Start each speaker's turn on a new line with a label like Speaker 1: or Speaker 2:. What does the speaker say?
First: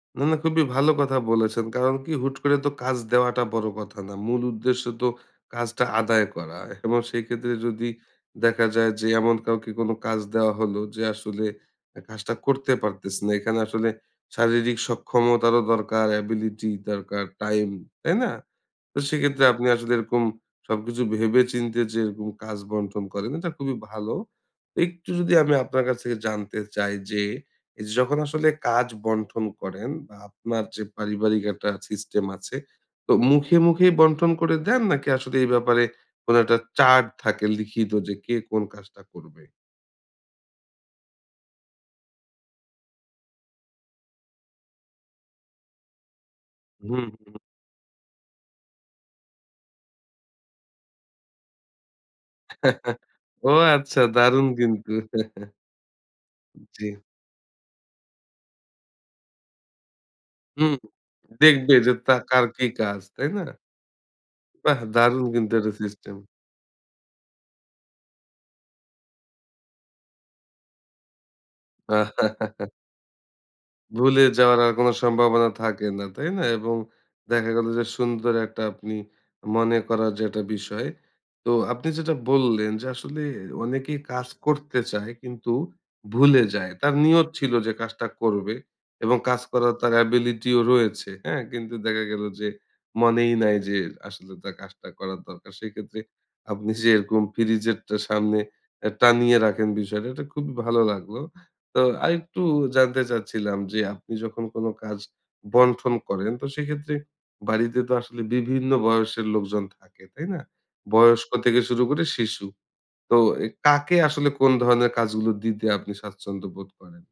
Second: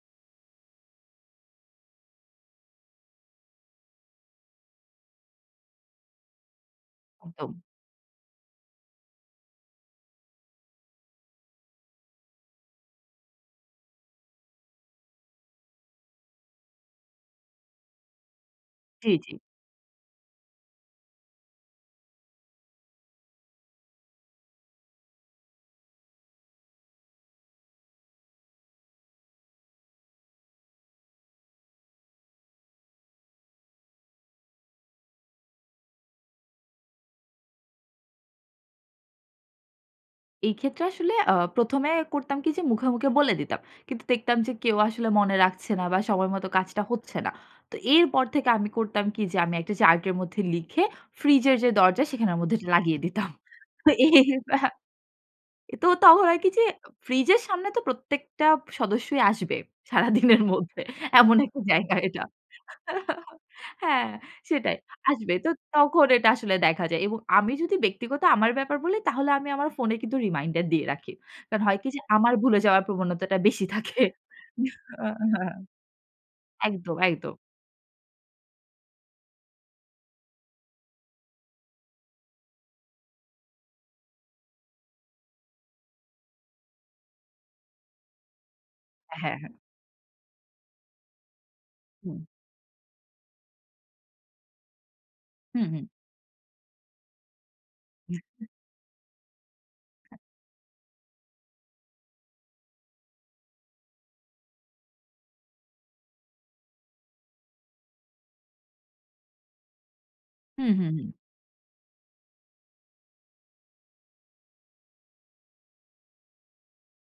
Speaker 1: না, না খুবই ভালো কথা বলেছেন। কারণ কী? হুট করে তো কাজ দেওয়াটা বড় কথা না। মূল উদ্দেশ্য তো কাজটা আদায় করা এবং সেই ক্ষেত্রে
Speaker 2: একদম।
Speaker 1: যদি দেখা যায় যে এমন কাউকে কোন কাজ দেওয়া হলো যে আসলে কাজটা করতে পারতেছে না। এখানে আসলে শারীরিক সক্ষমতারও দরকার, অ্যাবিলিটি দরকার, টাইম, তাই না? তো
Speaker 2: জ্বী, জ্বী।
Speaker 1: সেক্ষেত্রে আপনি আসলে এরকম সবকিছু ভেবে চিন্তে যে এরকম কাজ বন্টন করেন এটা খুবই ভালো। একটু যদি আমি আপনার কাছ থেকে জানতে চাই যে, এইযে যখন আসলে কাজ বন্টন করেন বা আপনার যে পারিবারিক একটা সিস্টেম আছে, তো মুখে মুখেই বন্টন করে দেন নাকি আসলে এই ব্যাপারে কোন একটা চার্ট থাকে লিখিত যে কে কোন কাজটা করবে?
Speaker 2: এই ক্ষেত্রে আসলে আ ১ম এ করতাম কি যে মুখে মুখে বলে দিতাম। কিন্তু দেখতাম যে কেউ আসলে মনে রাখছে না বা সময় মত কাজটা
Speaker 1: হুম,
Speaker 2: হচ্ছে না।
Speaker 1: হুম।
Speaker 2: তো এরপর থেকে আমি করতাম কি যে, আমি একটা চার্টের মধ্যে লিখে ফ্রিজের যে দরজা সেখানের মধ্যে এটা লাগিয়ে দিতাম।
Speaker 1: ও আচ্ছা,
Speaker 2: এই
Speaker 1: দারুণ
Speaker 2: আ
Speaker 1: কিন্তু।
Speaker 2: তো, তখন আর কি যে,
Speaker 1: জ্বী।
Speaker 2: ফ্রিজের সামনে তো প্রত্যেকটা সদস্যই আসবে। সারাদিনের
Speaker 1: হুম,
Speaker 2: মধ্যে এমন একটা
Speaker 1: দেখবে যে
Speaker 2: জায়গা
Speaker 1: তা
Speaker 2: এটা।
Speaker 1: কার কি কাজ, তাই না?
Speaker 2: হ্যাঁ, সেটাই,
Speaker 1: বাহ! দারুণ
Speaker 2: আসবে। তো
Speaker 1: কিন্তু এটা
Speaker 2: তখন
Speaker 1: সিস্টেম।
Speaker 2: এটা আসলে দেখা যায় এবং আমি যদি ব্যক্তিগত আমার ব্যাপার বলি, তাহলে আমি আমার ফোনে কিন্তু রিমাইন্ডার দিয়ে রাখি। কারণ হয় কি যে, আমার ভুলে যাওয়ার প্রবণতাটা বেশি থাকে।
Speaker 1: ভুলে যাওয়ার আর কোনো
Speaker 2: হ অ
Speaker 1: সম্ভাবনা থাকে না, তাই না? এবং
Speaker 2: একদম একদম।
Speaker 1: দেখা গেল যে সুন্দর একটা আপনি মনে করা যেটা বিষয়। তো আপনি যেটা বললেন যে, আসলে অনেকেই কাজ করতে চায় কিন্তু ভুলে যায়। তার নিয়ত ছিল যে কাজটা করবে এবং
Speaker 2: অ্যাহে
Speaker 1: কাজ
Speaker 2: হ্যাঁ।
Speaker 1: করার তার অ্যাবিলিটি ও রয়েছে, হ্যাঁ? কিন্তু দেখা
Speaker 2: হুম।
Speaker 1: গেল যে মনেই নাই যে আসলে তার কাজটা করার দরকার।
Speaker 2: হুম, হুম।
Speaker 1: সেক্ষেত্রে আপনি যেরকম ফ্রিজের টা সামনে এ টানিয়ে রাখেন বিষয়টা এটা খুবই ভালো লাগলো। তো, আরেকটু জানতে চাচ্ছিলাম যে, আপনি যখন কোন কাজ বন্টন করেন, তো সেক্ষেত্রে বাড়িতে তো আসলে বিভিন্ন বয়সের লোকজন থাকে, তাই না?
Speaker 2: উম হুম, হুম।
Speaker 1: বয়স্ক থেকে শুরু করে শিশু। তো এ কাকে আসলে কোন ধরনের কাজগুলো দিতে আপনি স্বাচ্ছন্দ্য বোধ করেন?